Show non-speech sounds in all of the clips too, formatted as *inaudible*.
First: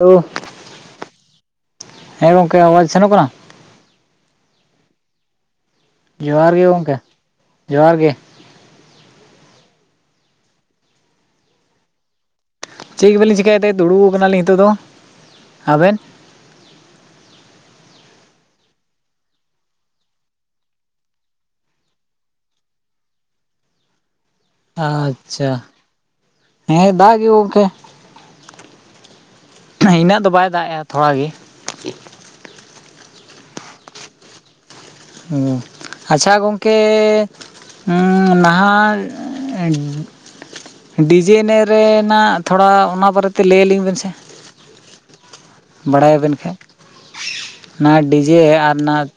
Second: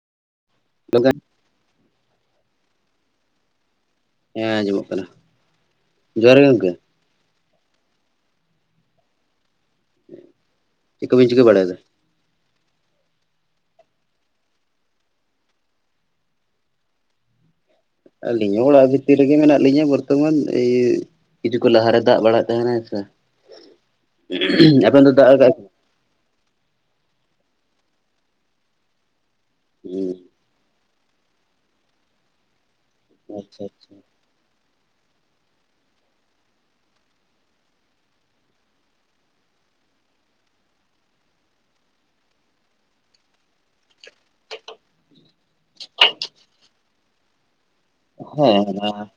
ᱳᱦ *unintelligible* ᱦᱮᱸ ᱜᱚᱝᱠᱮ ᱟᱣᱟᱡᱽ ᱥᱮᱱᱚᱜ ᱠᱟᱱᱟ ᱦᱮᱸ ᱟᱸᱡᱚᱢᱚᱜ ᱠᱟᱱᱟ ᱡᱚᱦᱟᱨ ᱜᱮ ᱜᱚᱢᱠᱮ ᱡᱚᱦᱟᱨ ᱜᱮ ᱪᱮᱜ ᱠᱚᱵᱮᱱ ᱪᱤᱠᱟᱹ ᱵᱟᱲᱟᱭᱮᱫᱟ ᱪᱮᱫ ᱜᱮ ᱵᱟᱹᱞᱤᱧ ᱪᱤᱠᱟᱹᱭᱮᱫ ᱛᱮ ᱫᱩᱲᱩᱵ ᱟᱠᱟᱱᱟ ᱞᱤᱧ ᱱᱤᱛᱚᱜ ᱫᱚ ᱟᱵᱮᱱ? ᱟᱹᱞᱤᱧ ᱦᱚᱸ ᱚᱲᱟᱜ ᱵᱷᱤᱛᱤᱨ ᱨᱮᱜᱮ ᱢᱮᱱᱟᱜ ᱞᱤᱧᱟ ᱵᱚᱨᱛᱚᱢᱟᱱ ᱤ ᱦᱤᱡᱩᱜ ᱠᱚ ᱞᱟᱦᱟ ᱨᱮ ᱫᱟᱜ ᱵᱟᱲᱟᱭᱮᱫ ᱛᱟᱦᱮᱱᱟᱭ ᱥᱮ *inaudible* ᱟᱵᱮᱱ ᱫᱚ ᱫᱟᱜ ᱟᱪᱪᱷᱟ ᱟᱠᱟᱫ ᱦᱮᱸ ᱫᱟᱜ ᱜᱮ ᱜᱚᱝᱠᱮ ᱤᱱᱟᱹᱜ ᱫᱚ ᱵᱟᱭ ᱫᱟᱜ ᱭᱮᱜ-ᱟ ᱛᱷᱚᱲᱟ ᱜᱮ ᱟᱪᱪᱷᱟ ᱟᱪᱪᱷᱟ ᱦᱩᱸ ᱟᱪᱪᱷᱟ ᱜᱚᱝᱠᱮᱻ ᱱᱟᱦᱟᱜ *inaudible* ᱰᱤᱡᱮ ᱮᱱᱮᱡ ᱨᱮᱻᱱᱟᱜ ᱛᱷᱚᱲᱟ ᱚᱱᱟ ᱵᱟᱨᱮ ᱛᱮ ᱞᱟᱹᱭ ᱟᱹᱞᱤᱧ ᱵᱤᱱ ᱥᱮ ᱵᱟᱰᱟᱭᱟᱵᱤᱱ ᱠᱷᱟᱡ ᱚᱱᱟ ᱰᱤᱡᱮ ᱟᱨ ᱱᱟ-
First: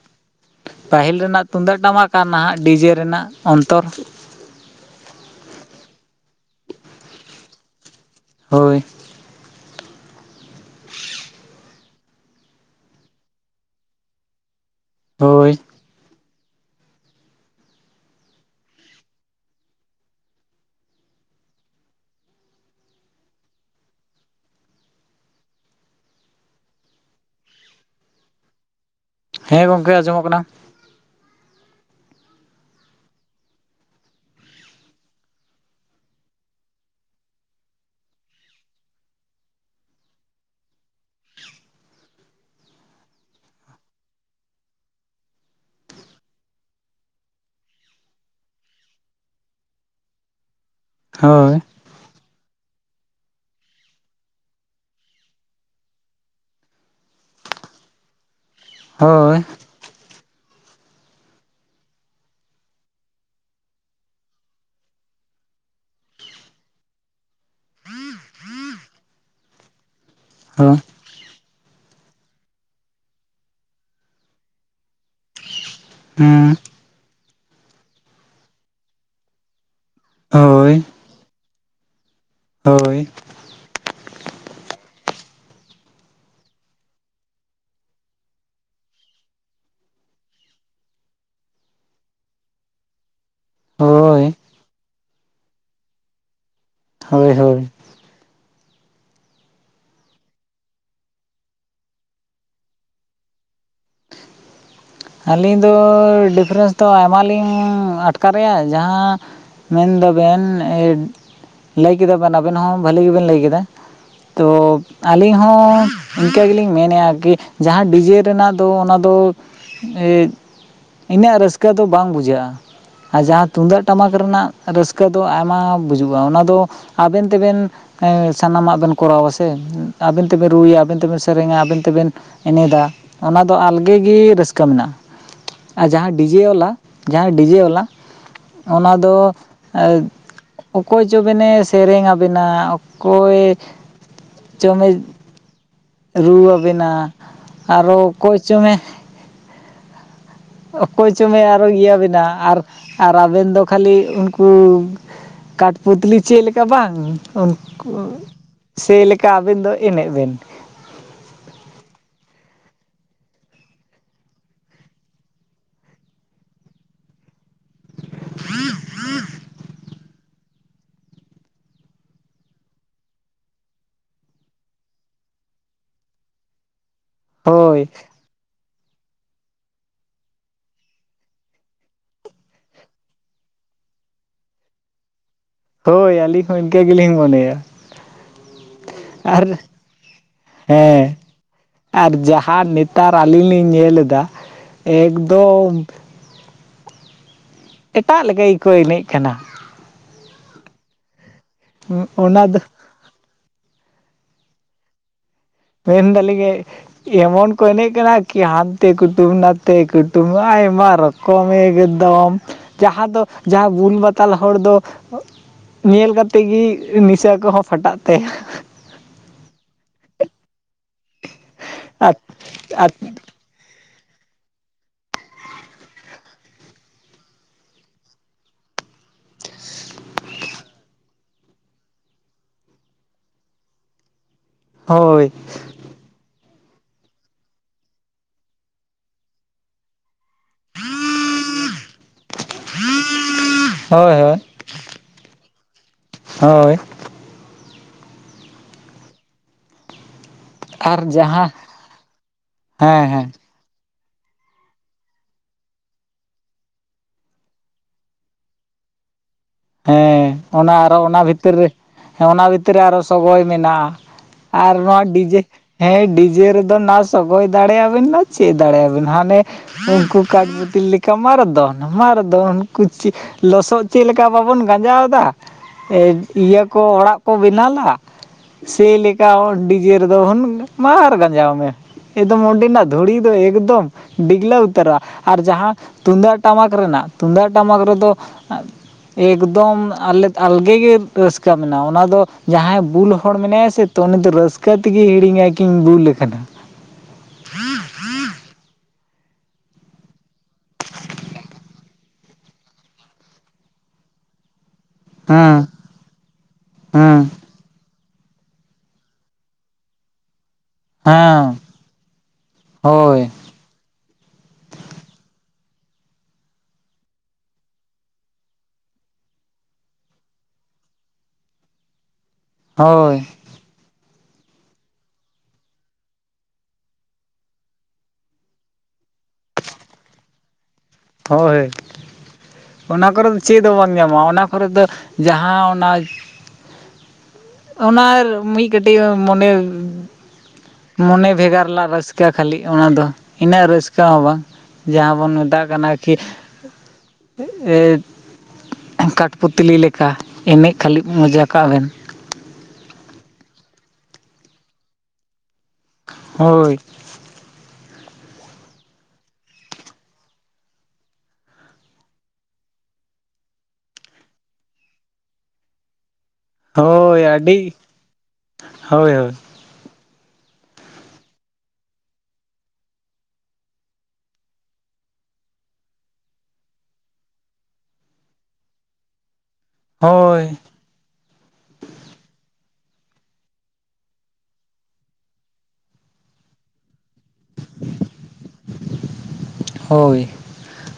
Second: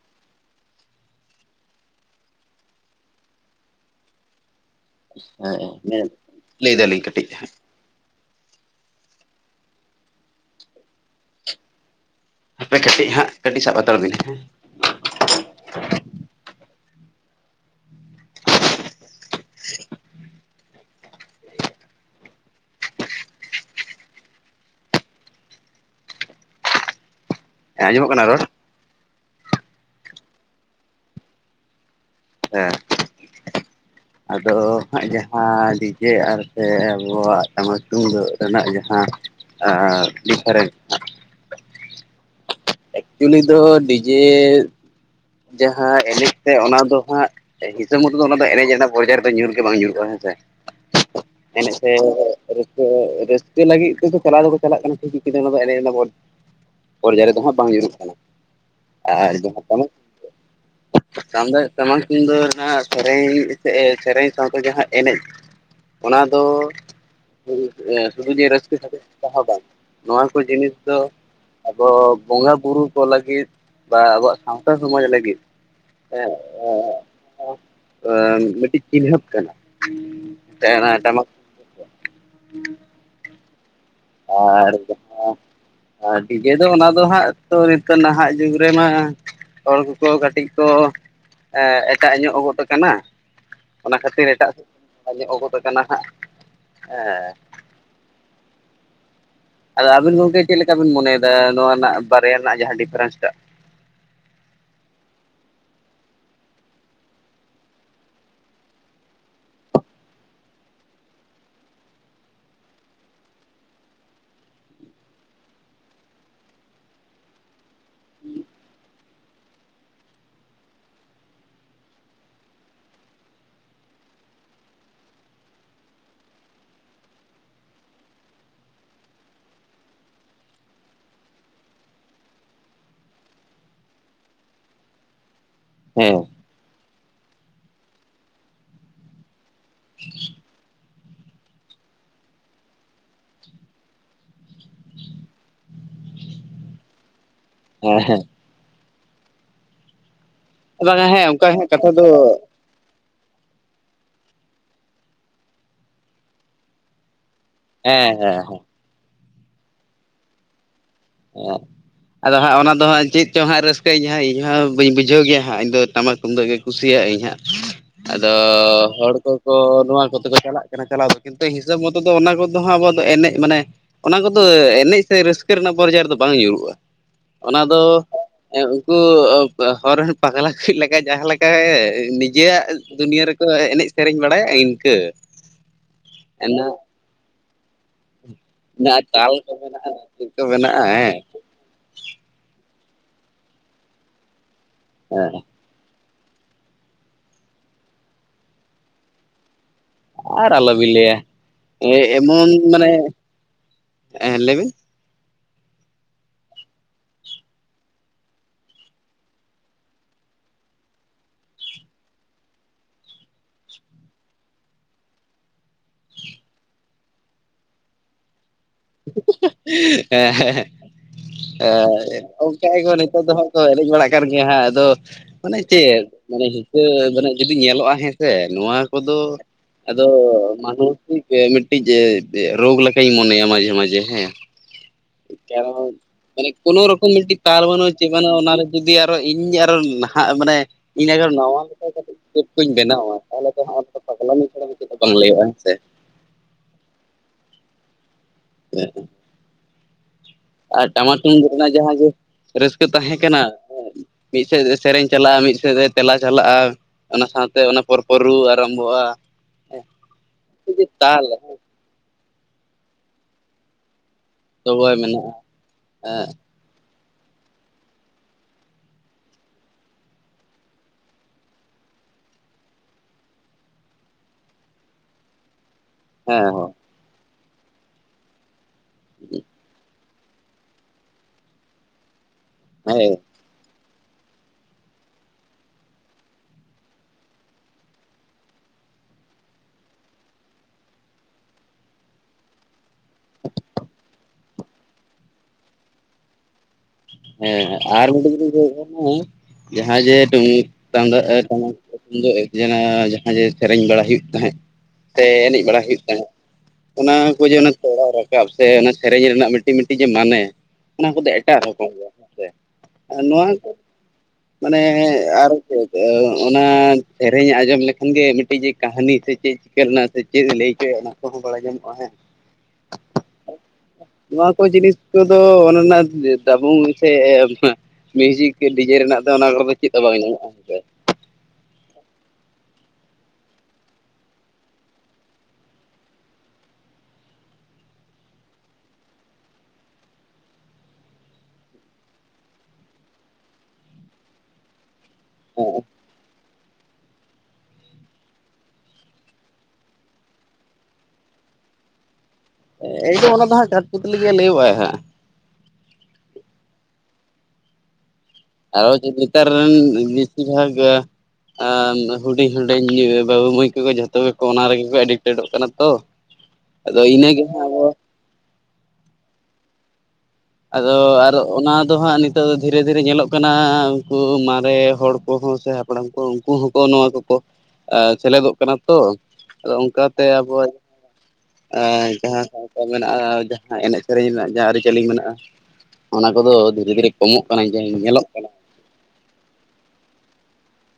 ᱯᱟᱹᱦᱤᱞ ᱨᱮᱱᱟᱜ ᱛᱩᱢᱫᱟᱜ ᱴᱟᱢᱟᱠ ᱟᱨ ᱱᱟᱦᱟᱜ ᱰᱤᱡᱮ ᱨᱮᱱᱟᱜ ᱚᱱᱛᱚᱨ ᱦᱮᱸ ᱞᱟᱹᱭ ᱫᱟᱞᱤᱧ ᱠᱟᱹᱴᱤᱡ ᱦᱚᱭ ᱟᱯᱮ ᱠᱟᱹᱴᱤᱡ ᱦᱟᱸᱜ ᱠᱟᱹᱴᱤᱡ ᱥᱟᱵ ᱦᱟᱛᱟᱲ ᱵᱤᱱ ᱦᱮᱸ ᱦᱳᱭ *inaudible* ᱦᱮᱸ ᱚᱡᱚᱢᱚᱜ ᱠᱟᱱᱟ ᱨᱚᱲ? ᱦᱮᱸ ᱜᱚᱝᱠᱮ ᱟᱸᱡᱚᱢᱚᱜ ᱠᱟᱱᱟ ᱦᱮᱸ ᱟᱫᱚᱻ ᱦᱟᱸᱜ ᱡᱟᱦᱟᱸ ᱰᱤᱡᱮ ᱟᱨᱛᱮ ᱟᱵᱚᱣᱟᱜ ᱴᱟᱢᱟᱠ ᱛᱩᱢᱫᱟᱜ ᱨᱮᱱᱟᱜ ᱡᱟᱦᱟᱸ ᱟᱨ ᱰᱤᱯᱷᱨᱮᱱᱴ ᱮᱠᱪᱩᱞᱤ ᱫᱚ ᱰᱤᱡᱮᱻ ᱡᱟᱦᱟᱸ ᱮᱱᱮᱡ ᱛᱮ ᱚᱱᱟ ᱫᱚ ᱦᱟᱸᱜ ᱦᱤᱥᱟᱹᱵᱽ ᱢᱚᱛᱚ ᱫᱚ ᱚᱱᱟ ᱫᱚ ᱮᱱᱮᱡ ᱨᱮᱱᱟᱜ *unintelligible* ᱫᱚ ᱧᱩᱨ ᱜᱮ ᱵᱟᱝ ᱧᱩᱨᱩᱜ-ᱟ ᱦᱮᱸ ᱥᱮ ᱦᱚᱭ ᱥᱮ ᱨᱟᱹᱥᱠᱟᱹ ᱨᱟᱹᱥᱠᱟᱹ ᱞᱟᱹᱜᱤᱫ ᱛᱮᱫᱚ ᱪᱟᱞᱟᱣ ᱫᱚᱠᱚ ᱪᱟᱞᱟᱜ ᱠᱟᱱᱟ ᱠᱤᱪᱷᱩ ᱫᱚ ᱮᱱᱮᱡ ᱮᱫᱟᱵᱚᱱ ᱯᱚᱨᱡᱟᱭ ᱨᱮᱫᱚ ᱦᱟᱸᱜ ᱵᱟᱝ ᱧᱩᱨᱩᱜ ᱠᱟᱱᱟ ᱟᱨ ᱦᱳᱭ ᱡᱟᱦᱟᱸ ᱠᱟᱱ ᱫᱚ ᱴᱟᱢᱟᱠ ᱛᱩᱢᱫᱟᱜ ᱜᱮ ᱱᱷᱟᱜ ᱥᱮᱨᱮᱧ ᱥᱮᱼᱮ ᱥᱮᱨᱮᱧ ᱥᱟᱶᱛᱮ ᱡᱟᱦᱟᱸ ᱮᱱᱮᱡ ᱚᱱᱟ ᱫᱚ ᱥᱩᱫᱷᱩ ᱡᱮ ᱨᱟᱹᱥᱠᱟᱹ ᱠᱷᱟ. ᱛᱤᱨ *inaudible* ᱛᱮᱵᱟᱝ ᱱᱚᱣᱟ ᱦᱳᱭ ᱡᱤᱱᱤᱥ ᱫᱚ ᱟᱵᱚ ᱵᱚᱸᱜᱟ ᱵᱩᱨᱩ ᱠᱚ ᱞᱟᱹᱜᱤᱫ ᱵᱟ ᱟᱵᱚᱣᱟᱜ ᱥᱟᱶᱛᱟ ᱥᱚᱢᱟᱡᱽ ᱞᱟᱹᱜᱤᱫ ᱦᱩᱸ ᱢᱤᱫᱴᱤᱡ ᱪᱤᱱ ᱦᱟᱹᱯ ᱠᱟᱱᱟ ᱦᱳᱭ *unintelligible* ᱦᱳᱭ ᱟᱨ ᱡᱟᱦᱟᱸ ᱟᱨ ᱰᱤᱡᱮ ᱫᱚ ᱚᱱᱟ ᱫᱚ ᱦᱟᱸᱜ ᱛᱚ ᱱᱤᱛᱚᱜ ᱱᱟᱦᱟᱜ ᱡᱩᱜᱽ ᱨᱮᱢᱟ ᱦᱚᱲ ᱠᱚ ᱠᱟᱹᱴᱤᱡ ᱠᱚ ᱮᱴᱟᱜ ᱧᱚᱜ ᱜᱚᱫ ᱟᱠᱟᱱᱟ ᱚᱱᱟ ᱦᱳᱭ ᱠᱷᱟᱹᱛᱤᱨ ᱮᱴᱟᱜ ᱥᱮᱫ ᱵᱟ ᱧᱚᱜ ᱜᱚᱫ ᱠᱟᱱᱟ ᱦᱟᱸᱜ ᱦᱳᱭ ᱦᱳᱭ ᱟᱫᱚ ᱟᱵᱤᱱ ᱜᱚᱢᱠᱮ ᱪᱮᱫ ᱞᱮᱠᱟ ᱵᱤᱱ ᱢᱚᱱᱮ ᱭᱮᱫᱟ ᱱᱚᱣᱟ ᱨᱮᱱᱟᱜ ᱵᱟᱨᱭᱟ ᱨᱮᱱᱟᱜ ᱡᱟᱦᱟᱸ ᱰᱤᱯᱷᱟᱨᱮᱱᱥ ᱴᱟᱜ ᱟᱹᱞᱤᱧ ᱫᱚ ᱰᱤᱯᱷᱟᱨᱮᱱᱥ ᱫᱚ ᱟᱭᱢᱟ ᱞᱤᱧ ᱟᱴᱠᱟᱨᱮᱜᱼᱟ ᱡᱟᱦᱟᱸ ᱢᱮᱱᱫᱟᱵᱤᱱ ᱞᱟᱹᱭ ᱠᱮᱫᱟ ᱵᱮᱱ ᱟᱵᱤᱱ ᱦᱚᱸ ᱵᱷᱟᱹᱞᱤ ᱜᱮᱵᱤᱱ ᱞᱟᱹᱭ ᱠᱮᱫᱟ ᱛᱚ ᱟᱹᱞᱤᱧ ᱦᱚᱸ ᱤᱱᱠᱟᱹ ᱜᱮᱞᱤᱧ ᱢᱮᱱᱮᱫᱼᱟ ᱠᱤ ᱡᱟᱦᱟᱸ ᱰᱤᱡᱮ ᱨᱮᱱᱟᱜ ᱛᱚ ᱚᱱᱟ ᱫᱚ ᱤᱱᱟᱹᱜ ᱨᱟᱹᱥᱠᱟᱹ ᱫᱚ ᱵᱟᱝ ᱵᱩᱡᱷᱟᱹᱜᱼᱟ ᱟᱨ ᱡᱟᱦᱟᱸ ᱛᱩᱢᱫᱟᱜ ᱴᱟᱢᱟᱠ ᱨᱮᱱᱟᱜ ᱨᱟᱹᱥᱠᱟᱹ ᱫᱚ ᱟᱭᱢᱟ ᱵᱩᱡᱷᱟᱜᱼᱟ ᱚᱱᱟ ᱫᱚ ᱟᱵᱤᱱ ᱛᱮᱵᱤᱱ ᱥᱟᱱᱟᱢᱟᱜ ᱵᱤᱱ ᱠᱚᱨᱟᱣᱟ ᱥᱮ ᱟᱵᱤᱱ ᱛᱮᱵᱤᱱ ᱨᱩᱭᱟ ᱟᱵᱤᱱ ᱛᱮᱵᱤᱱ ᱥᱮᱨᱮᱧᱟ ᱟᱹᱵᱤᱱ ᱛᱮᱵᱤᱱ ᱮᱱᱮᱫᱟ ᱚᱱᱟ ᱫᱚ ᱟᱞᱜᱮ ᱜᱮ ᱨᱟᱹᱥᱠᱟᱹ ᱢᱮᱱᱟᱜᱼᱟ ᱟᱨ ᱡᱟᱦᱟᱸ ᱦᱮᱸ ᱰᱤᱡᱮ ᱵᱟᱞᱟ ᱡᱟᱦᱟᱸᱭ ᱰᱤᱡᱮ ᱵᱟᱞᱟ ᱚᱱᱟ ᱫᱚ ᱚᱠᱚᱭ ᱪᱚ ᱵᱮᱱᱤ ᱥᱮᱨᱮᱧᱟᱵᱤᱱᱟ ᱚᱠᱚᱭ ᱪᱚᱢᱼᱮ ᱨᱩ ᱟᱵᱤᱱᱟ ᱟᱨ ᱦᱮᱸ ᱦᱮᱸ ᱚᱠᱚᱭ ᱪᱚᱝᱼᱮ ᱵᱟᱝᱟ ᱚᱠᱚᱭ ᱦᱮᱸ ᱪᱚᱢᱮ ᱚᱱᱠᱟ ᱟᱨᱚ ᱦᱟᱸᱜ ᱠᱟᱛᱷᱟ ᱤᱭᱟᱹ ᱫᱚ ᱟᱵᱤᱱᱟ ᱟᱨ ᱟᱨ ᱟᱵᱤᱱ ᱫᱚ ᱠᱷᱟᱹᱞᱤ ᱩᱱᱠᱩ ᱠᱟᱴ ᱯᱩᱛᱞᱤ ᱪᱮᱫ ᱞᱮᱠᱟ ᱵᱟᱝ ᱦᱮᱸ ᱦᱮᱸ ᱦᱮᱸ ᱥᱮ ᱞᱮᱠᱟ ᱟᱵᱤᱱ ᱫᱚ ᱮᱱᱮᱡ ᱵᱤᱱ *inaudible* ᱟᱫᱚ ᱦᱟᱸᱜ ᱚᱱᱟ ᱫᱚ ᱦᱟᱸᱜ ᱪᱮᱫ ᱪᱚᱝ ᱦᱟᱸᱜ ᱨᱟᱹᱥᱠᱟᱹ ᱟᱹᱧ ᱦᱟᱸᱜ ᱤᱧ ᱦᱚᱸ ᱵᱟᱹᱧ ᱵᱩᱡᱷᱟᱹᱣ ᱜᱮᱭᱟ ᱦᱟᱸᱜ ᱤᱧᱫᱚ ᱴᱟᱢᱟᱠ ᱛᱩᱢᱫᱟᱜ ᱜᱮ ᱠᱩᱥᱤᱭᱟᱜ ᱟᱹᱧ ᱦᱟᱸᱜ ᱟᱫᱚ ᱦᱚᱲ ᱠᱚᱠᱚ ᱱᱚᱣᱟ ᱠᱚ ᱪᱟᱞᱟᱜ ᱠᱟᱱᱟ ᱪᱟᱞᱟᱣ ᱫᱚ ᱠᱤᱱᱛᱩ ᱦᱤᱥᱟᱹᱵ ᱢᱚᱛᱚ ᱫᱚ ᱚᱱᱟ ᱠᱚᱫᱚ ᱟᱵᱚ ᱫᱚ ᱮᱱᱮᱡ ᱢᱟᱱᱮ ᱚᱱᱟ ᱠᱚᱫᱚ ᱮᱱᱮᱡ ᱥᱮ ᱨᱟᱹᱥᱠᱟᱹ ᱨᱮᱱᱟᱜ ᱯᱚᱨᱡᱟᱭᱫᱚ ᱵᱟᱝ ᱧᱩᱨᱩᱜᱼᱟ᱾ ᱚᱱᱟ ᱫᱚ ᱦᱳᱭ ᱩᱱᱠᱩ ᱦᱚᱨ ᱨᱮᱱ ᱯᱟᱜᱽᱞᱟ ᱠᱚ ᱞᱮᱠᱟ ᱡᱟᱦᱟᱸᱮᱠᱟ ᱱᱤᱡᱮᱨᱭᱟᱜ ᱫᱩᱱᱭᱟᱹ ᱨᱮᱠᱚ ᱮᱱᱮᱡ ᱥᱮᱨᱮᱧ ᱵᱟᱲᱟᱭᱟ ᱤᱱᱠᱟᱹ ᱦᱳᱭ ᱟᱹᱞᱤᱧ ᱦᱚᱸ ᱤᱱᱠᱟᱹ ᱜᱮᱞᱤᱧ ᱢᱚᱱᱮᱭᱟ ᱢᱮᱱᱟᱜᱼᱟ ᱛᱟᱞ ᱟᱨ ᱠᱚ ᱢᱮᱱᱟᱜᱼᱟ ᱪᱮᱫ ᱠᱚ ᱢᱮᱱᱟᱜᱼᱟ ᱦᱮᱸ ᱟᱨ ᱡᱟᱦᱟᱸ ᱱᱮᱛᱟᱨ ᱟᱹᱞᱤᱧ ᱞᱤᱧ ᱧᱮᱞ ᱮᱫᱟ ᱮᱠᱫᱚᱢ ᱮᱴᱟᱜ ᱞᱮᱠᱟ ᱜᱮᱠᱚ ᱮᱱᱮᱡ ᱠᱟᱱᱟ ᱟᱨ ᱟᱞᱚᱵᱤᱱ ᱞᱟᱹᱭᱟ ᱚᱱᱟ ᱮᱢᱚᱱ ᱫᱚ ᱢᱟᱱᱮ ᱞᱟᱹᱭᱵᱤᱱ ᱢᱮᱱᱫᱟᱞᱤᱧ ᱜᱮ ᱮᱢᱚᱱ ᱠᱚ ᱮᱱᱮᱡ ᱠᱟᱱᱟ ᱠᱤ ᱦᱟᱱᱛᱮ ᱠᱩᱴᱩᱢ ᱱᱟᱛᱮ ᱠᱩᱴᱩᱢ ᱟᱭᱢᱟ ᱨᱚᱠᱚᱢ ᱠᱚᱢ ᱮᱠᱫᱚᱢ ᱡᱟᱦᱟᱸ ᱫᱚ ᱡᱟᱦᱟᱸ ᱵᱩᱞ ᱢᱟᱛᱟᱞ ᱦᱚᱲ ᱫᱚ ᱧᱮᱞ ᱠᱟᱛᱮᱫ ᱜᱮ ᱱᱤᱥᱟᱹ ᱠᱚᱦᱚᱸ ᱯᱷᱟᱴᱟᱜ ᱛᱟᱭᱟ ᱦᱮᱸ ᱟᱨ ᱦᱸ ᱚᱱᱠᱟ ᱟᱨ ᱱᱤᱛᱚᱜ ᱫᱚ ᱦᱟᱜ ᱮᱱᱮᱡ ᱵᱟᱲᱟᱜ ᱠᱟᱱ ᱜᱮᱭᱟ ᱦᱟᱸ ᱟᱫᱚ ᱢᱟᱱᱮ ᱪᱮᱫ, ᱢᱟᱱᱮ ᱦᱤᱛᱟᱹ ᱢᱟᱱᱮ ᱡᱩᱫᱤ ᱧᱮᱞᱚᱜᱼᱟ, ᱦᱮᱸᱥᱮ ᱱᱚᱣᱟ ᱠᱚᱫᱚ ᱟᱫᱚᱻ ᱢᱟ, ᱱᱤᱠ ᱢᱤᱫᱴᱤᱡ ᱨᱳᱜᱽ ᱞᱮᱠᱟᱧ ᱢᱚᱱᱮᱭᱟ ᱢᱟᱡᱮ ᱦᱮᱸ ᱦᱳᱭ ᱢᱟᱱᱮ ᱠᱳᱱᱳ ᱨᱚᱠᱚᱢ ᱢᱤᱫᱴᱤᱡ ᱛᱟᱞ ᱵᱟᱹᱱᱩᱜᱼᱟ, ᱪᱮᱫ ᱵᱟᱹᱱᱩᱜᱼᱟ ᱚᱱᱟᱨᱮ ᱡᱩᱫᱤ ᱟᱨᱚ ᱤᱧ ᱟᱨᱚ ᱱᱟᱦᱟᱜ ᱢᱟᱱᱮ ᱤᱧ ᱟᱜᱟᱨ ᱱᱟᱣᱟ ᱞᱮᱠᱟ ᱠᱟᱹᱴᱤᱡ ᱠᱚᱧ ᱵᱮᱱᱟᱣᱟ ᱛᱟᱦᱚᱞᱮ ᱦᱳᱭ ᱯᱟᱜᱽᱞᱟ ᱦᱳᱭ ᱢᱤᱫᱷᱟᱲᱟ ᱫᱚ ᱪᱮᱫ ᱫᱚ ᱵᱟᱝ ᱞᱟᱹᱭᱼᱟ ᱦᱮᱸ ᱥᱮ ᱦᱳᱭ *inaudible* ᱟᱨ ᱴᱟᱢᱟᱠ ᱴᱩᱢᱫᱟ ᱨᱮᱱᱟᱜ ᱡᱟᱦᱟᱸ ᱡᱮ ᱨᱟᱹᱥᱠᱟᱹ ᱦᱮᱸ ᱛᱟᱦᱮᱸ ᱦᱮᱸ ᱟᱠᱟᱱᱟ ᱢᱤᱫ ᱥᱮᱫ ᱥᱮᱨᱮᱧ ᱪᱟᱞᱟᱜᱼᱟ, ᱢᱤᱫ ᱥᱮᱫ ᱮ ᱛᱮᱞᱟ ᱪᱟᱞᱟᱜᱼᱟ᱾ ᱚᱱᱟ ᱥᱟᱶᱛᱮ ᱚᱱᱟ ᱯᱚᱨ ᱯᱚᱨ ᱨᱩ ᱟᱨᱟᱢᱵᱷᱚᱜᱼᱟ᱾ ᱦᱮᱸ ᱚᱱᱟ ᱟᱨᱚ ᱚᱱᱟ ᱛᱟᱞ ᱵᱷᱤᱛᱨᱤ ᱨᱮᱸᱻ ᱚᱱᱟ ᱵᱷᱤᱛᱨᱤ ᱨᱮ, ᱟᱨᱚ ᱥᱚᱜᱚᱭ ᱢᱮᱱᱟᱜᱼᱟ ᱟᱨ ᱛᱚᱵᱮ ᱱᱚᱣᱟ ᱢᱮᱱᱟᱜᱼᱟ ᱰᱤᱡᱮ ᱦᱮᱸ ᱰᱤᱡᱮ ᱨᱮᱫᱚ ᱱᱟᱥᱮ ᱥᱚᱜᱚᱭ ᱫᱟᱲᱮᱭᱟᱵᱤᱱ ᱥᱮ ᱪᱮᱫ ᱫᱟᱲᱮᱭᱟᱵᱤᱱ, ᱦᱟᱱᱮ ᱩᱱᱠᱩ ᱠᱟᱹᱡ ᱵᱟᱹᱤᱛᱤᱞ ᱞᱮᱠᱟ ᱢᱟ ᱨᱮᱫᱱ ᱢᱟ ᱨᱮᱫᱱ ᱩᱱᱠᱩ ᱪᱮᱫ ᱞᱚᱥᱚᱫ ᱪᱮᱫ ᱞᱮᱠᱟ ᱪᱮᱠᱟ ᱵᱟᱵᱚᱱ ᱜᱟᱸᱡᱟᱣᱫᱟ ᱦᱮᱸ ᱤᱭᱟᱹ ᱠᱚ, ᱚᱲᱟᱜ ᱠᱚ, ᱵᱮᱱᱟᱞᱟ ᱥᱮᱭᱞᱮᱠᱟ ᱰᱤᱡᱮ ᱨᱮᱫᱚ ᱦᱩ ᱢᱟᱨ ᱜᱟᱸᱡᱟᱣ ᱢᱮ, ᱮᱠᱫᱚᱢ ᱰᱤ ᱨᱮᱱᱟᱜ ᱦᱮᱸ ᱫᱷᱩᱲᱤ ᱫᱚ ᱮᱠᱫᱚᱢ ᱰᱤᱜᱽᱞᱟᱹᱣ ᱩᱛᱟᱹᱨᱚᱜᱼᱟ ᱟᱨ ᱡᱟᱦᱟᱸ ᱛᱩᱢᱫᱟᱜ ᱴᱟᱢᱟᱠ ᱨᱮᱱᱟᱜ, ᱛᱩᱢᱫᱟᱜ ᱴᱟᱢᱟᱠ ᱨᱮᱫᱚ ᱮᱠᱫᱚᱢ ᱟᱞᱮ ᱟᱞᱜᱮ ᱜᱮ ᱨᱟᱹᱥᱠᱟᱹ ᱢᱮᱱᱟᱜᱼᱟ, ᱚᱱᱟ ᱫᱚ ᱡᱟᱦᱟᱸᱭ ᱵᱩᱞ ᱦᱚᱲ ᱢᱮᱱᱟᱭᱟ ᱥᱮ ᱛᱚ ᱩᱱᱤ ᱫᱚᱚ ᱨᱟᱹᱥᱠᱟᱹ ᱛᱮᱜᱮ ᱦᱤᱲᱤᱧ ᱟᱭ ᱠᱤᱱ ᱵᱩᱞ ᱟᱠᱟᱱᱟ ᱦᱮᱸᱮ ᱟᱨ ᱢᱤᱫᱴᱤᱡ ᱜᱮ ᱡᱟᱦᱟᱸ ᱡᱮ ᱴᱩᱢ ᱴᱩᱢᱫᱟᱜ ᱴᱟᱢᱟᱠ ᱫᱚ ᱡᱟᱸ ᱡᱟᱦᱟᱸ ᱡᱮ ᱥᱮᱨᱮᱧ ᱵᱟᱲᱟ ᱦᱩᱭᱩᱜ ᱛᱟᱦᱮᱸᱫ, ᱥᱮ ᱮᱱᱮᱡ ᱦᱮᱸ ᱵᱟᱲᱟ ᱦᱩᱭᱩᱜ ᱛᱟᱦᱮᱸᱫ ᱦᱮᱸ ᱚᱱᱟ ᱠᱚ ᱡᱮ ᱚᱱᱟ ᱛᱚᱲᱟᱣ ᱨᱟᱠᱟᱵ ᱥᱮ, ᱚᱱᱟ ᱥᱮᱨᱮᱧ ᱨᱮᱱᱟᱜ ᱢᱤᱫᱴᱤᱡ ᱢᱤᱫᱴᱤᱡ ᱡᱮ ᱢᱟᱱᱮ ᱚᱱᱟ ᱠᱚᱫᱚ ᱦᱮᱸ ᱮᱴᱟᱜ ᱨᱚᱠᱚᱢ ᱜᱮ ᱦᱮᱸᱻ ᱥᱮ ᱦᱳᱭ ᱱᱚᱣᱟ ᱠᱚ ᱢᱟᱱᱮᱻ ᱟᱨᱚ ᱪᱮᱫ ᱚᱱᱟ ᱥᱮᱨᱮᱧ ᱟᱸᱡᱚᱢ ᱞᱮᱠᱷᱟᱱ ᱜᱮ ᱢᱤᱫᱴᱤᱡ ᱡᱮ ᱠᱟᱹᱦᱱᱤ ᱥᱮ ᱪᱮᱫ ᱪᱟᱹ ᱥᱮ ᱪᱮᱫ ᱮ ᱞᱟᱹᱭᱠᱮᱼᱟ, ᱚᱱᱟ ᱠᱚᱦᱚᱸ ᱵᱟᱲᱟᱭ ᱧᱟᱢᱚᱜᱼᱟ ᱦᱮᱸᱻ ᱦᱳᱭ ᱱᱚᱣᱟ ᱠᱚ ᱡᱤᱱᱤᱥ ᱠᱚᱫᱚᱻ ᱚᱱᱟ ᱨᱮᱱᱟᱜ ᱥᱟᱵᱩ ᱥᱮ ᱢᱤᱭᱩᱡᱤᱠ ᱰᱤᱡᱮ ᱨᱮᱱᱟᱜ ᱫᱚ ᱚᱱᱟ ᱠᱚᱨᱮ ᱫᱚ ᱪᱮᱫ ᱦᱚᱸ ᱵᱟᱝ ᱧᱟᱢᱚᱜᱼᱟ, ᱦᱮᱸᱥᱮ ᱦᱳᱭ ᱚᱱᱟ ᱠᱚᱨᱮ ᱫᱚ ᱪᱮᱫ ᱫᱚ ᱵᱟᱝ ᱧᱟᱢᱚᱜᱟ, ᱚᱱᱟ ᱠᱚᱨᱚ ᱡᱟᱦᱟᱸ ᱚᱱᱟ ᱚᱱᱟᱻ ᱢᱤᱫ ᱠᱟᱹᱴᱤᱡ ᱢᱚᱱᱮ ᱢᱚᱱᱮ ᱵᱷᱮᱜᱟᱨ ᱞᱮᱫ ᱨᱟᱹᱥᱠᱟᱹ ᱠᱷᱟᱹᱞᱤ ᱚᱱᱟ ᱫᱚ, ᱤᱱᱟᱹᱜ ᱨᱟᱹᱥᱠᱟᱹ ᱦᱚᱸ ᱵᱟᱝ ᱡᱟᱦᱟᱸ ᱵᱚᱱ ᱢᱮᱛᱟᱜ ᱠᱟᱱᱟ ᱠᱤ ᱠᱟᱴᱯᱚᱛᱞᱤ ᱞᱮᱠᱟ, ᱮᱱᱮᱡ ᱠᱷᱟᱹᱞᱤ ᱢᱚᱡᱟ ᱠᱟᱜ ᱵᱮᱱ ᱮᱠᱫᱚᱢ ᱚᱱᱟ ᱫᱚ ᱦᱟᱸᱜ ᱠᱟᱴᱯᱛᱞᱤᱜᱮ ᱞᱟᱹᱭᱚᱜᱟᱭ-ᱟ ᱦᱳᱭ ᱟᱨᱚ ᱡᱩᱫᱤ ᱱᱮᱛᱟᱨ ᱨᱮᱱ ᱵᱮᱥᱤᱨ ᱵᱷᱟᱜᱽ ᱜᱮ ᱮ ᱦᱩᱰᱤᱧ, ᱦᱩᱰᱤᱧ ᱵᱟᱹᱵᱩ-ᱢᱟᱹᱭ ᱛᱟᱠᱚ ᱡᱷᱚᱛᱚ ᱜᱮᱠᱚ ᱚᱱᱟ ᱨᱮᱜᱮ ᱠᱚ ᱮᱰᱤᱠᱴᱮᱰᱚᱜ ᱠᱟᱱᱟ ᱛᱚ ᱟᱫᱚ ᱤᱱᱟᱹᱜᱮ ᱦᱟᱸᱜ ᱦᱳᱭᱻᱟᱹᱰᱤ, ᱦᱳᱭ ᱦᱳᱭ ᱟᱫᱚᱻ ᱟᱨ ᱚᱱᱟ ᱫᱚ ᱦᱟᱸᱜ ᱱᱤᱛᱚᱜ ᱫᱚ ᱫᱷᱤᱨᱮ ᱫᱷᱤᱨᱮ ᱧᱮᱞᱚᱜ ᱠᱟᱱᱟ ᱩᱱᱠᱩᱻ ᱢᱟᱨᱮ ᱦᱚᱲ ᱠᱚᱦᱚᱸ ᱥᱮ ᱦᱟᱯᱲᱟᱢ ᱠᱚ ᱩᱱᱠᱩ ᱦᱚᱸᱠᱚ ᱱᱚᱣᱟ ᱠᱚᱠᱚ, ᱥᱮᱞᱮᱫᱚᱜ ᱠᱟᱱᱟ ᱛᱚ ᱟᱫᱚ ᱚᱱᱠᱟᱛᱮ ᱦᱳᱭ ᱟᱵᱚᱣᱟᱜ ᱮ ᱡᱟᱦᱟᱸ ᱥᱟᱶᱛᱟ ᱢᱮᱱᱟᱜᱼᱟ ᱡᱟᱦᱟᱸ ᱮᱱᱮᱡ ᱥᱮᱨᱮᱧ ᱨᱮᱱᱟᱜ ᱡᱟᱦᱟᱸ ᱟᱹᱨᱤᱪᱟᱹᱞᱤ ᱢᱮᱱᱟᱜᱼᱟ ᱚᱱᱟ ᱠᱚᱫᱚ ᱫᱷᱤᱨᱮ ᱫᱷᱤᱨᱮ ᱠᱚᱢᱚᱜ ᱠᱟᱱᱟ ᱡᱮ, ᱧᱮᱞᱚᱜ ᱠᱟᱱᱟ ᱦᱳᱭ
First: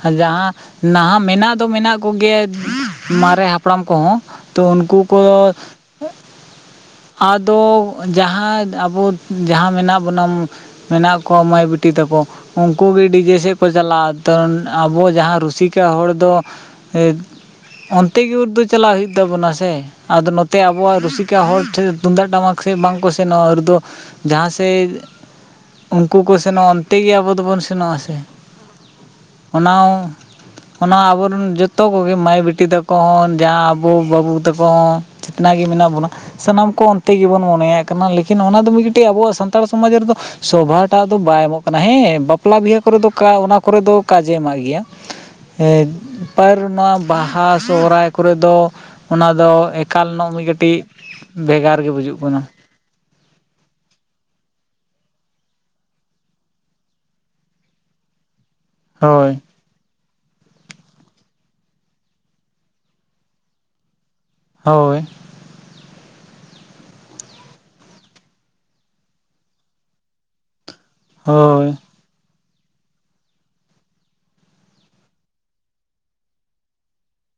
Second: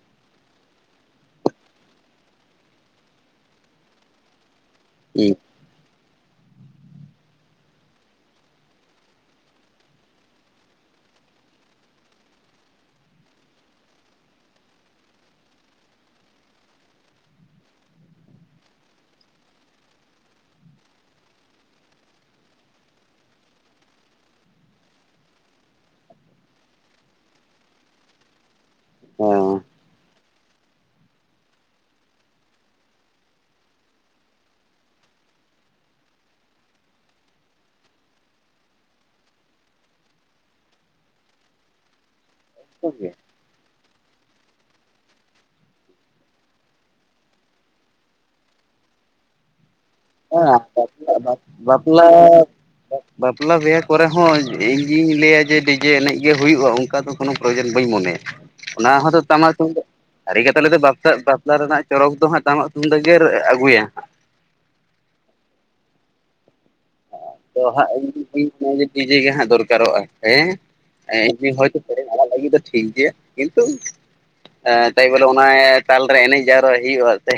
ᱟᱨ ᱡᱟᱦᱟᱸ ᱱᱟᱦᱟᱜ ᱢᱮᱱᱟᱜ ᱫᱚ ᱢᱮᱱᱟᱜ ᱠᱚᱜᱮᱭᱟ, ᱢᱟᱨᱮ ᱦᱟᱯᱲᱟᱢ ᱠᱚᱦᱚᱸ ᱛᱚ ᱩᱱᱠᱩ ᱠᱚ ᱟᱫᱚᱻᱡᱟᱦᱟᱸ ᱟᱵᱚ ᱡᱟᱦᱟᱸ ᱢᱮᱱᱟᱜ ᱵᱚᱱᱟ ᱢᱮᱱᱟᱜ ᱠᱚᱣᱟ ᱢᱟᱹᱭ ᱵᱤᱴᱤ ᱛᱟᱠᱚ ᱩᱱᱠᱩᱩᱜ ᱜᱮ ᱰᱤᱡᱮ ᱥᱮᱫ ᱠᱚ ᱪᱟᱞᱟᱜᱼᱟ ᱛᱚ ᱟᱵᱚ ᱡᱟᱦᱟᱸ ᱨᱩᱥᱤᱠᱟ ᱦᱚᱲ ᱫᱚ ᱚᱱᱛᱮ ᱜᱮ ᱩᱨᱫᱚ ᱪᱟᱞᱟᱜ ᱦᱩᱭᱩᱜ ᱛᱟᱵᱚᱱᱟ ᱥᱮ ᱟᱫᱚ ᱱᱚᱛᱮ ᱟᱵᱚᱣᱟᱜ ᱨᱩᱥᱤᱠᱟ ᱦᱚᱲ ᱴᱷᱮᱱ ᱛᱩᱢᱫᱟᱜ ᱴᱟᱢᱟᱠ ᱥᱮ ᱵᱟᱝ ᱠᱚ ᱥᱮ ᱱᱚᱣᱟ ᱨᱩᱫᱚ ᱡᱟᱦᱟᱸ ᱥᱮᱫ ᱩᱱᱠᱩ ᱠᱚ ᱥᱮᱱᱚᱜᱼᱟ ᱚᱱᱛᱮ ᱜᱮ ᱟᱵᱚ ᱫᱚᱵᱚᱱ ᱥᱮᱱᱚᱜᱼᱟ ᱥᱮ *inaudible* ᱥᱟᱶ ᱚᱱᱟ ᱟᱵᱚᱨᱮᱱ ᱡᱚᱛᱚ ᱠᱚᱜᱮ ᱢᱟᱹᱭ ᱵᱤᱴᱤ ᱛᱟᱠᱚ ᱦᱚᱸ ᱡᱟᱦᱟᱸ ᱟᱵᱚ ᱵᱟᱹᱵᱩ ᱛᱟᱠᱚ ᱦᱚᱸ *unintelligible* ᱜᱮ ᱢᱮᱱᱟᱜ ᱵᱚᱱᱟ ᱥᱟᱱᱟᱢ ᱠᱚ ᱚᱱᱛᱮ ᱜᱮᱵᱚᱱ ᱢᱚᱱᱮᱭᱭᱟᱜ ᱠᱟᱱᱟ ᱞᱮᱠᱤᱱ ᱚᱱᱟ ᱫᱚ ᱢᱤᱫ ᱡᱩᱴᱤᱡ ᱟᱵᱚᱣᱟᱜ ᱥᱟᱱᱛᱟᱲ ᱥᱚᱢᱟᱡᱽ ᱨᱮᱫᱚ ᱥᱚᱵᱷᱟᱴᱟᱜ ᱫᱚ ᱵᱟᱭ ᱮᱢᱚᱜ ᱠᱟᱱᱟ ᱦᱮᱸ ᱵᱟᱯᱞᱟ ᱵᱤᱦᱟᱹ ᱠᱚᱨᱮ ᱫᱚ ᱚᱱᱟ ᱠᱚᱨᱮ ᱫᱚ ᱠᱟᱡᱮ ᱮᱢᱟᱜ ᱜᱮᱭᱟ ᱦᱮᱸ ᱛᱟᱣ ᱨᱮ ᱱᱚᱣᱟ ᱵᱟᱦᱟ ᱥᱚᱦᱚᱨᱟᱭ ᱠᱚᱨᱮ ᱫᱚ ᱚᱱᱟ ᱫᱚ ᱮᱠ ᱦᱮᱸ ᱵᱟᱯᱞᱟ ᱜᱮ ᱵᱟᱯᱞᱟ ᱵᱩᱡᱩᱜ ᱠᱟᱱᱟ ᱵᱟᱯᱞᱟ ᱵᱤᱦᱟᱹ ᱠᱚᱨᱮ ᱦᱚᱸ ᱤᱧ ᱜᱤᱧ ᱞᱟᱹᱭᱟ ᱡᱮ ᱰᱤᱡᱮ ᱮᱱᱮᱡ ᱜᱮ ᱦᱩᱭᱩᱜᱼᱟ ᱚᱱᱠᱟ ᱫᱚ ᱠᱳᱱᱳ ᱯᱨᱚᱭᱳᱡᱚᱱ ᱵᱟᱹᱧ ᱢᱚᱱᱮᱭᱟ ᱚᱱᱟ ᱦᱚᱸᱛᱚ ᱦᱳᱭ ᱴᱟᱢᱟᱠ ᱛᱩᱢᱫᱟᱜ ᱥᱟᱹᱨᱤ ᱠᱟᱛᱷᱟ ᱞᱟᱹᱭ ᱫᱚ ᱵᱟᱯᱞᱟ ᱵᱟᱯᱞᱟ ᱨᱮᱱᱟᱜ ᱪᱚᱨᱚᱠ ᱫᱚ ᱦᱟᱸᱜ ᱴᱟᱢᱟᱠ ᱛᱩᱢᱫᱟᱹᱜᱮ ᱟᱹᱜᱩᱭᱟ ᱦᱟᱸᱜ ᱦᱳᱭ ᱟᱫᱚ *unintelligible* ᱰᱤᱡᱮ ᱜᱮ ᱦᱟᱸᱜ ᱫᱚᱨᱠᱟᱨᱚᱜᱼᱟ ᱦᱮᱸ, ᱮᱢᱱᱤ ᱦᱳᱭ ᱦᱳᱭᱛᱚ ᱥᱮᱨᱮᱧ ᱟᱲᱟᱜ ᱞᱟᱹᱜᱤᱫ ᱫᱚ ᱴᱷᱤᱠ ᱜᱮᱭᱟ ᱠᱤᱱᱛᱩ ᱮᱸ ᱛᱟᱭ ᱵᱚᱞᱮ ᱚᱱᱟ ᱛᱟᱞᱨᱮ ᱮᱱᱮᱡ ᱡᱟᱣᱨᱟᱭ ᱦᱩᱭᱩᱜᱼᱟ ᱥᱮ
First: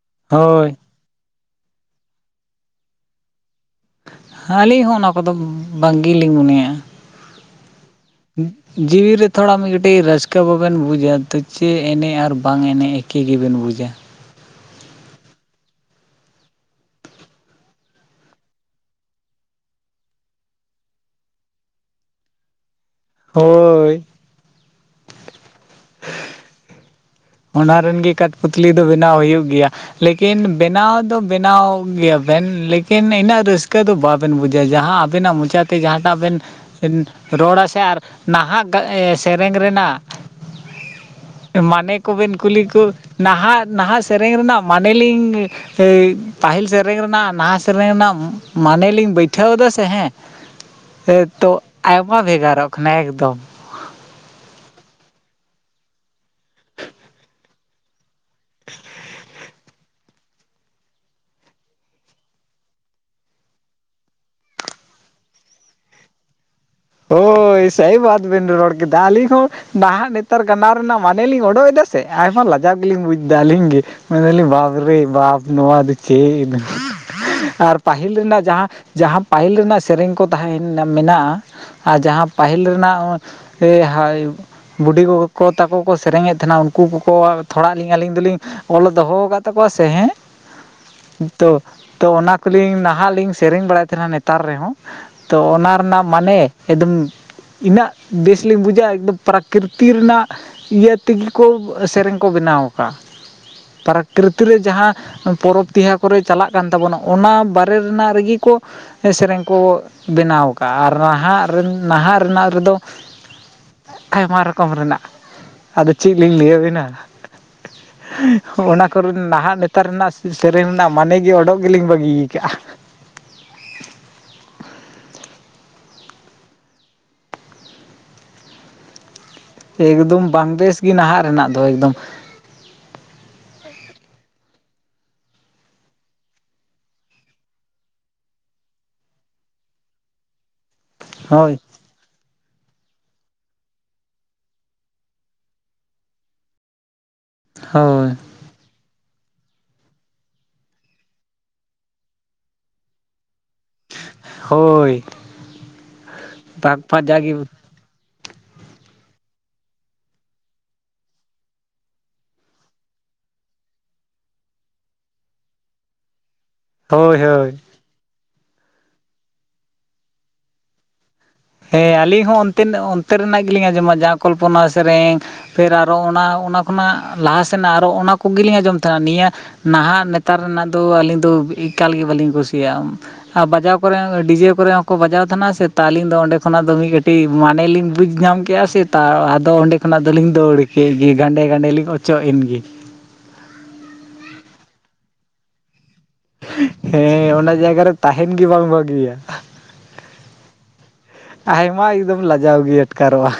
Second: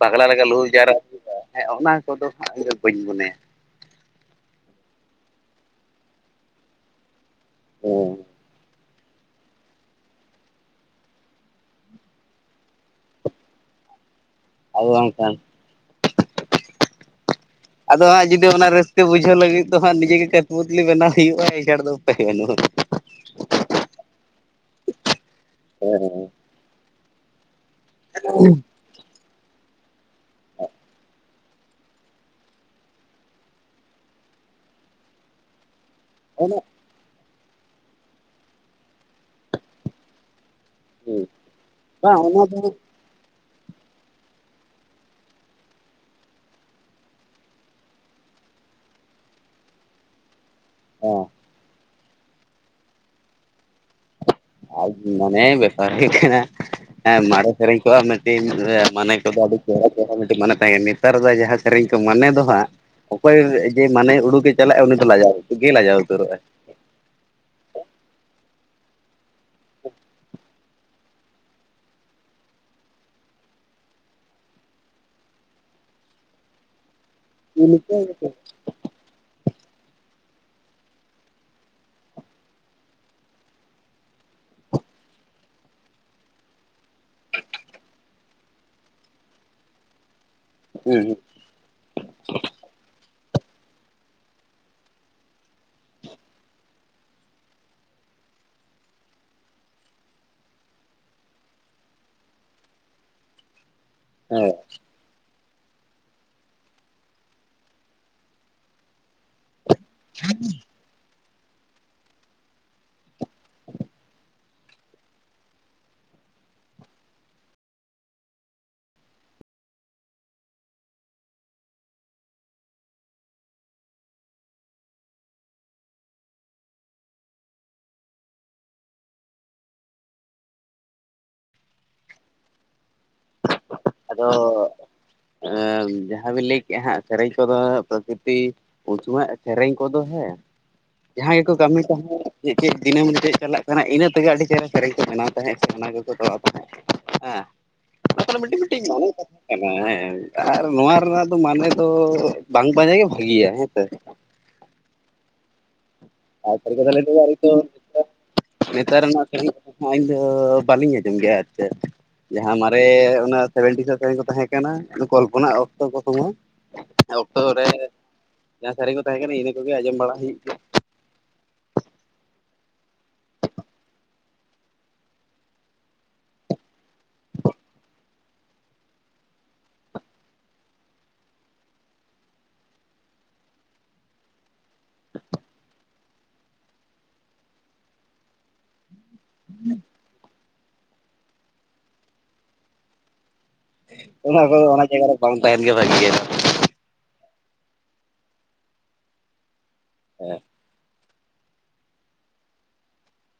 ᱯᱟᱜᱽᱞᱟ ᱞᱮᱠᱟ ᱞᱩᱦᱩᱠ ᱦᱳᱭ ᱡᱟᱣᱨᱟᱭ ᱦᱮᱸ ᱚᱱᱟ ᱠᱚᱫᱚ ᱤᱧᱫᱚ ᱵᱟᱹᱧ ᱢᱚᱱᱮᱭᱟ ᱟᱹᱞᱤᱧ ᱦᱚᱸ ᱚᱱᱟ ᱠᱚᱫᱚ ᱵᱟᱝᱜᱮᱞᱤᱧ ᱢᱚᱱᱮᱭᱟᱜ-ᱟ ᱦᱮ ᱦᱩᱸ ᱡᱤᱣᱤᱨᱮ ᱛᱷᱚᱲᱟ ᱢᱤᱫ ᱠᱟᱹᱴᱤᱡ ᱨᱟᱹᱥᱠᱟᱹ ᱵᱟᱵᱮᱱ ᱵᱩᱡᱟ ᱛᱚ ᱪᱮᱫ ᱮᱱᱮᱡ ᱟᱨ ᱵᱟᱝ ᱮᱱᱮᱡ ᱮᱠᱤ ᱜᱮᱵᱮᱱ ᱵᱩᱡᱟ ᱟᱫᱚ ᱵᱟᱝᱠᱷᱟᱱ ᱟᱫᱚ ᱦᱟᱸᱜ ᱡᱩᱫᱤ ᱚᱱᱟ ᱨᱟᱹᱥᱠᱟᱹ ᱵᱩᱡᱷᱟᱹᱣ ᱞᱟᱹᱜᱤᱫ ᱫᱚ ᱦᱟᱸᱜ ᱱᱤᱡᱮ ᱜᱮ ᱠᱟᱴᱯᱩᱛᱞᱤ ᱵᱮᱱᱟᱣ ᱦᱩᱭᱩᱜᱼᱟ ᱮᱪᱷᱟᱲᱟ ᱫᱚ ᱩᱯᱟᱹᱭ ᱵᱟᱹᱱᱩᱜᱼᱟ ᱦᱳᱭ ᱦᱮᱸ ᱚᱱᱟ ᱨᱮᱱ ᱜᱮ ᱠᱟᱴ ᱯᱚᱛᱞᱤ ᱫᱚ ᱵᱮᱱᱟᱣ ᱦᱩᱭᱩᱜ ᱜᱮᱭᱟ ᱞᱮᱠᱤᱱ ᱵᱮᱱᱟᱣ ᱫᱚ ᱵᱮᱱᱟᱣ ᱜᱮᱭᱟᱵᱮᱱ ᱞᱮᱠᱤᱱ ᱤᱱᱟᱹᱜ ᱨᱟᱹᱥᱠᱟᱹ ᱫᱚ ᱵᱟᱵᱮᱱ ᱵᱩᱡᱟ ᱡᱟᱦᱟᱸ ᱟᱵᱮᱱᱟᱜ ᱢᱚᱪᱟ ᱛᱮ ᱡᱟᱦᱟᱸᱟᱴᱟᱜ ᱚᱱᱟ ᱵᱮᱱ ᱨᱚᱲᱟ ᱥᱮ ᱟᱨ ᱱᱟᱦᱟᱜ ᱥᱮᱨᱮᱧ ᱨᱮᱱᱟᱜ ᱢᱟᱱᱮᱠ ᱵᱟᱝ ᱚᱱᱟ ᱫᱚ ᱱᱟᱦᱟᱜ ᱱᱟᱦᱟᱜ ᱥᱮᱨᱮᱧ ᱨᱮᱱᱟᱜ ᱢᱟᱱᱮᱞᱤᱧ ᱯᱟᱹᱦᱤᱞ ᱥᱮᱨᱮᱧ ᱨᱮᱱᱟᱜ ᱱᱟᱦᱟᱜ ᱥᱮᱨᱮᱧ ᱨᱮᱱᱟᱜ ᱢᱟᱱᱮ ᱞᱤᱧ ᱵᱟᱹᱭᱴᱷᱟᱹᱣ ᱮᱫᱟ ᱥᱮ ᱦᱮᱸ ᱦᱮᱸ ᱦᱮᱸᱛᱚ ᱟᱭᱢᱟ ᱵᱷᱮᱜᱟᱨᱚᱜ ᱠᱟᱱᱟ ᱮᱠᱫᱚᱢ ᱟᱡ ᱢᱟᱱᱮ ᱵᱮᱯᱟᱨ ᱦᱩᱭᱩᱜ ᱠᱟᱱᱟ ᱦᱮᱸ ᱢᱟᱨᱮ ᱥᱮᱨᱮᱧ ᱠᱚ ᱛᱤᱧ ᱢᱟᱱᱮ ᱠᱚᱫᱚ ᱟᱹᱰᱤ ᱪᱮᱦᱨᱟ ᱪᱮᱦᱨᱟ ᱢᱤᱴᱤᱡ ᱢᱟᱱᱮ ᱛᱟᱦᱮᱸ ᱠᱟᱱᱟ, ᱱᱮᱛᱟᱨ ᱫᱚ ᱡᱟᱦᱟᱸ ᱥᱮᱨᱮᱧ ᱠᱚ ᱢᱚᱱᱮ ᱫᱚ ᱦᱟᱸᱜ ᱚᱠᱚᱭ ᱡᱮ ᱢᱟᱱᱮ ᱩᱰᱩᱠᱮ ᱪᱟᱞᱟᱜᱼᱟ ᱩᱱᱤ ᱫᱚ ᱞᱟᱡᱟᱣ ᱩᱛᱟᱹᱨ ᱜᱮᱭ ᱞᱟᱡᱟᱣ ᱩᱛᱟᱹᱨᱚᱜᱼᱟ ᱦᱳᱭ ᱥᱟᱦᱤ ᱵᱟᱛ ᱵᱤᱱ ᱨᱚᱲ ᱠᱮᱫᱟ ᱟᱞᱤᱧ ᱷᱚᱸ ᱱᱟᱦᱟᱼᱜ ᱱᱮᱛᱟᱨ ᱠᱟᱱᱟ ᱨᱮᱱᱟᱜ ᱢᱟᱱᱮ ᱞᱤᱧ ᱚᱰᱚᱠ ᱫᱟ ᱥᱮ ᱟᱨᱦᱚᱸ ᱞᱟᱡᱟᱣ ᱜᱮᱞᱤᱧ ᱵᱩᱡᱽ ᱮᱫᱟ ᱟᱹᱞᱤᱧ ᱜᱮ ᱢᱮᱱ ᱫᱟᱞᱤᱧ ᱵᱟᱯᱨᱮ ᱵᱟᱯ ᱱᱚᱣᱟ ᱫᱚ ᱪᱮᱫ ᱤᱫᱩ ᱟᱨ ᱦᱮᱸ ᱯᱟᱹᱦᱤᱞ ᱨᱮᱱᱟᱜ ᱡᱟᱦᱟᱸ, ᱡᱟᱦᱟᱸ ᱯᱟᱹᱦᱤᱞ ᱨᱮᱱᱟᱜ ᱥᱮᱨᱮᱧ ᱠᱚ ᱛᱟᱦᱮᱸ ᱢᱮᱱᱟᱜ-ᱟ᱾ ᱟᱨ ᱡᱟᱦᱟᱸ ᱯᱟᱹᱦᱤᱞ ᱨᱮᱱᱟᱜ ᱮ ᱦᱟᱭ ᱵᱩᱰᱤ ᱜᱚᱜᱚ ᱛᱟᱠᱚ ᱠᱚ ᱥᱮᱨᱮᱧᱮᱫ ᱛᱟᱦᱮᱱᱟ ᱩᱱᱠᱩ ᱠᱚᱠᱚ ᱛᱷᱚᱲᱟᱞᱤᱧ ᱟᱹᱞᱤᱧ ᱫᱚᱞᱤᱧ ᱚᱞ ᱫᱚᱦᱚᱣᱟᱠᱟᱫ ᱛᱟᱠᱚᱣᱟ ᱥᱮ ᱦᱮᱸ ᱦᱩᱸ ᱦᱩᱸ ᱛᱚ ᱛᱚ ᱚᱱᱟ ᱠᱚᱞᱤᱧ ᱱᱟᱦᱟᱜ ᱞᱤᱧ ᱥᱮᱨᱮᱧ ᱵᱟᱲᱟᱭᱮᱫ ᱛᱟᱦᱮᱱᱟ ᱱᱮᱛᱟᱨ ᱨᱮᱦᱚᱸ ᱛᱚ ᱚᱱᱟ ᱨᱮᱱᱟᱜ ᱢᱟᱱᱮ ᱮᱠᱫᱚᱢ ᱤᱱᱟᱹᱜ ᱵᱮᱥᱞᱤᱧ ᱵᱩᱡᱟ ᱮᱠᱫᱚᱢ ᱯᱨᱟᱠᱨᱤᱛᱤ ᱨᱮᱱᱟᱜ ᱤᱭᱟᱹ ᱛᱮᱜᱮ ᱠᱚ ᱥᱮᱨᱮᱧ ᱠᱚ ᱵᱮᱱᱟᱣ ᱟᱠᱟᱜᱼᱟ ᱯᱨᱟᱠᱨᱤᱛᱤ ᱦᱮᱸ ᱨᱮ ᱡᱟᱦᱟᱸ ᱯᱚᱨᱚᱵᱽ ᱛᱮᱭᱦᱟ ᱠᱚᱨᱮ ᱪᱟᱞᱟᱜ ᱠᱟᱱ ᱛᱟᱵᱚᱱᱟ ᱚᱱᱟ ᱵᱟᱨᱮ ᱨᱮᱱᱟᱜ ᱨᱮᱜᱮ ᱠᱚ ᱥᱮᱨᱮᱧ ᱠᱚ ᱵᱮᱱᱟᱣ ᱠᱟᱜᱼᱟ ᱟᱨ ᱱᱟᱦᱟᱜ ᱨᱤᱱ ᱱᱟᱦᱟᱜ ᱨᱮᱱᱟᱜ ᱨᱮᱫᱚ ᱟᱭᱢᱟ ᱨᱚᱠᱚᱢ ᱨᱮᱱᱟᱜ᱾ ᱟᱫᱚ ᱪᱮᱫ ᱞᱤᱧ ᱞᱟᱹᱭ ᱟᱹᱵᱤᱱᱟ? ᱚᱱᱟ ᱠᱚᱨᱮ ᱱᱟᱦᱟᱜ ᱱᱮᱛᱟᱨ ᱨᱮᱱᱟᱜ ᱥᱮᱨᱮᱧ ᱨᱮᱱᱟᱜ ᱢᱟᱱᱮ ᱜᱮ ᱚᱰᱚᱠ ᱜᱮᱞᱤᱧ ᱵᱟᱹᱜᱤᱭᱟ ᱠᱟᱜᱼᱟ᱾ ᱮᱠᱫᱚᱢ ᱵᱟᱝᱵᱮᱥ ᱜᱮ ᱱᱟᱦᱟᱜ ᱨᱮᱱᱟᱜ ᱫᱚ ᱮᱠᱫᱚᱢ᱾ ᱟᱫᱚ ᱡᱟᱦᱟᱸ ᱵᱤᱱ ᱞᱟ. ᱭ ᱠᱮᱜᱼᱟ ᱦᱟᱸᱜ ᱥᱮᱨᱮᱧ ᱠᱚᱫᱚ ᱯᱨᱚᱠᱨᱤᱛᱤ ᱩᱱ ᱥᱚᱢᱚᱭ ᱥᱮᱨᱮᱧ ᱠᱚᱫᱚ ᱥᱮ ᱡᱟᱦᱟᱸᱭ ᱜᱮᱠᱚ ᱦᱳᱭ ᱠᱟᱹᱢᱤ ᱛᱟᱦᱮᱸᱫ ᱡᱮᱠᱟᱹᱡ ᱫᱤᱱᱟᱹᱢ ᱜᱮᱯᱮ ᱪᱟᱞᱟᱜ ᱠᱟᱱᱟ ᱤᱱᱟᱹ ᱛᱮᱜᱮ ᱟᱹᱰᱤ ᱪᱮᱦᱨᱟ ᱥᱮᱨᱮᱧ ᱠᱚ ᱵᱮᱱᱟᱣ ᱛᱟᱦᱮᱸᱫ ᱚᱱᱟ ᱜᱮᱠᱚ ᱛᱚᱨᱟᱣ ᱛᱟᱦᱮᱸᱫ᱾ ᱦᱮᱸ ᱦᱳᱭ᱾ ᱚᱸᱱᱟ ᱢᱤᱫᱴᱤᱡ ᱢᱤᱫᱴᱤᱝ᱾ ᱦᱮᱸ ᱟᱨ ᱱᱚᱣᱟ ᱨᱮᱱᱟᱜ ᱫᱚ ᱢᱟᱱᱮ ᱫᱚ ᱵᱟᱝ ᱯᱟᱸᱡᱟ ᱜᱮ ᱵᱷᱟᱹᱜᱤᱭᱟ ᱦᱮᱸ ᱪᱮ ᱦᱳᱭ᱾ ᱟᱨ ᱥᱟᱨᱤ ᱵᱟᱠ ᱠᱟᱛᱷᱟ ᱞᱟᱹᱭ ᱛᱮᱫ ᱯᱷᱟᱡᱟ ᱜᱮ ᱟᱞᱤᱧ ᱫᱚ ᱱᱮᱛᱟᱨ ᱨᱮᱱᱟᱜ *unintelligible* ᱟᱹᱞᱤᱧ ᱫᱚ ᱵᱟᱹᱞᱤᱧ ᱟᱸᱡᱚᱢ ᱜᱮᱭᱟ ᱥᱮ ᱪᱮᱫ᱾ ᱡᱟᱦᱟᱸ ᱢᱟᱨᱮ ᱚᱱᱟ ᱥᱮᱵᱷᱮᱱᱴᱤ ᱠᱚ ᱛᱟᱦᱮᱸ ᱠᱟᱱᱟ ᱠᱚᱞᱯᱚᱱᱟ ᱚᱠᱛᱚ ᱠᱚ ᱥᱚᱢᱚᱭ ᱦᱳᱭ ᱚᱠᱛᱚ ᱦᱳᱭ ᱨᱮ ᱡᱟᱦᱟᱸ ᱥᱟᱹᱨᱤ ᱠᱚ ᱛᱟᱦᱮᱸᱠᱟᱱᱟ ᱤᱱᱟᱹ ᱠᱚᱜᱮ ᱟᱸᱡᱚᱢ ᱵᱟᱲᱟ ᱦᱩᱭᱩᱜ ᱠᱟᱱᱟ᱾ ᱦᱮᱸ ᱟᱹᱞᱤᱧ ᱦᱚᱸ ᱚᱱᱛᱮ ᱚᱱᱛᱮ ᱨᱮᱱᱟᱜ ᱜᱮᱞᱤᱧ ᱟᱸᱡᱚᱢᱟ ᱡᱟᱦᱟᱸ ᱠᱚᱞᱯᱚᱱᱟᱼᱟᱜ ᱥᱮᱨᱮᱧ᱾ ᱯᱷᱮᱨ ᱟᱨᱚ ᱚᱱᱟ ᱚᱱᱟ ᱠᱷᱚᱱᱟᱜ ᱞᱟᱦᱟ ᱥᱮᱱᱟᱜ ᱟᱨᱚ ᱚᱱᱟ ᱠᱚᱜᱮᱞᱤᱧ ᱟᱸᱡᱚᱢ ᱛᱟᱦᱮᱱᱟ᱾ ᱱᱤᱭᱟᱹ ᱱᱟᱦᱟᱜ ᱱᱮᱛᱟᱨ ᱨᱮᱱᱟᱜ ᱫᱚ ᱟᱹᱞᱤᱧ ᱫᱚ ᱮᱠᱟᱞ ᱜᱮ ᱵᱟᱹᱞᱤᱧ ᱠᱩᱥᱤᱭᱟᱜᱼᱟ᱾ ᱟᱨ ᱵᱟᱡᱟᱣ ᱠᱚᱨᱮ ᱱᱟ ᱫᱚ ᱰᱤᱡᱮ ᱠᱚᱨᱮ ᱦᱚᱸᱠᱚ ᱵᱟᱡᱟᱣ ᱛᱟᱦᱮᱱᱟ ᱥᱮ ᱛᱚ ᱟᱹᱞᱤᱧ ᱫᱚ ᱚᱸᱰᱮ ᱠᱷᱚᱱᱟᱜ ᱫᱚ ᱢᱤᱫ ᱠᱟᱹᱴᱤᱡ ᱢᱟᱱᱮᱞᱤᱧ ᱵᱩᱡᱽ ᱧᱟᱢ ᱠᱮᱫᱼᱟ ᱥᱮ ᱛᱚ ᱟᱫᱚ ᱚᱸᱰᱮ ᱠᱷᱚᱱᱟᱜ ᱫᱚᱞᱤᱧ ᱫᱟᱹᱲ ᱠᱮᱫ ᱜᱮ ᱜᱟᱸᱰᱮ ᱜᱟᱸᱰᱮ ᱞᱤᱧ ᱚᱪᱚᱜ ᱮᱱᱜᱮ᱾ ᱚᱱᱟᱠᱚᱫᱚ ᱚᱱᱟ ᱡᱟᱭᱜᱟ ᱨᱮ ᱵᱟᱝ ᱛᱟᱦᱮᱱ ᱜᱮ ᱵᱷᱟᱹᱜᱤᱼᱭᱟ᱾ ᱦᱮᱸ ᱚᱱᱟ ᱡᱟᱭᱜᱟ ᱨᱮ ᱛᱟᱦᱮᱱ ᱜᱮ ᱵᱟᱝ ᱵᱷᱟᱹᱜᱤᱭᱟ᱾ ᱦᱮᱸ ᱟᱭᱢᱟ ᱮᱠᱫᱚᱢ ᱞᱟᱡᱟᱣ ᱜᱮ ᱟᱴᱠᱟᱨᱚᱜᱼᱟ᱾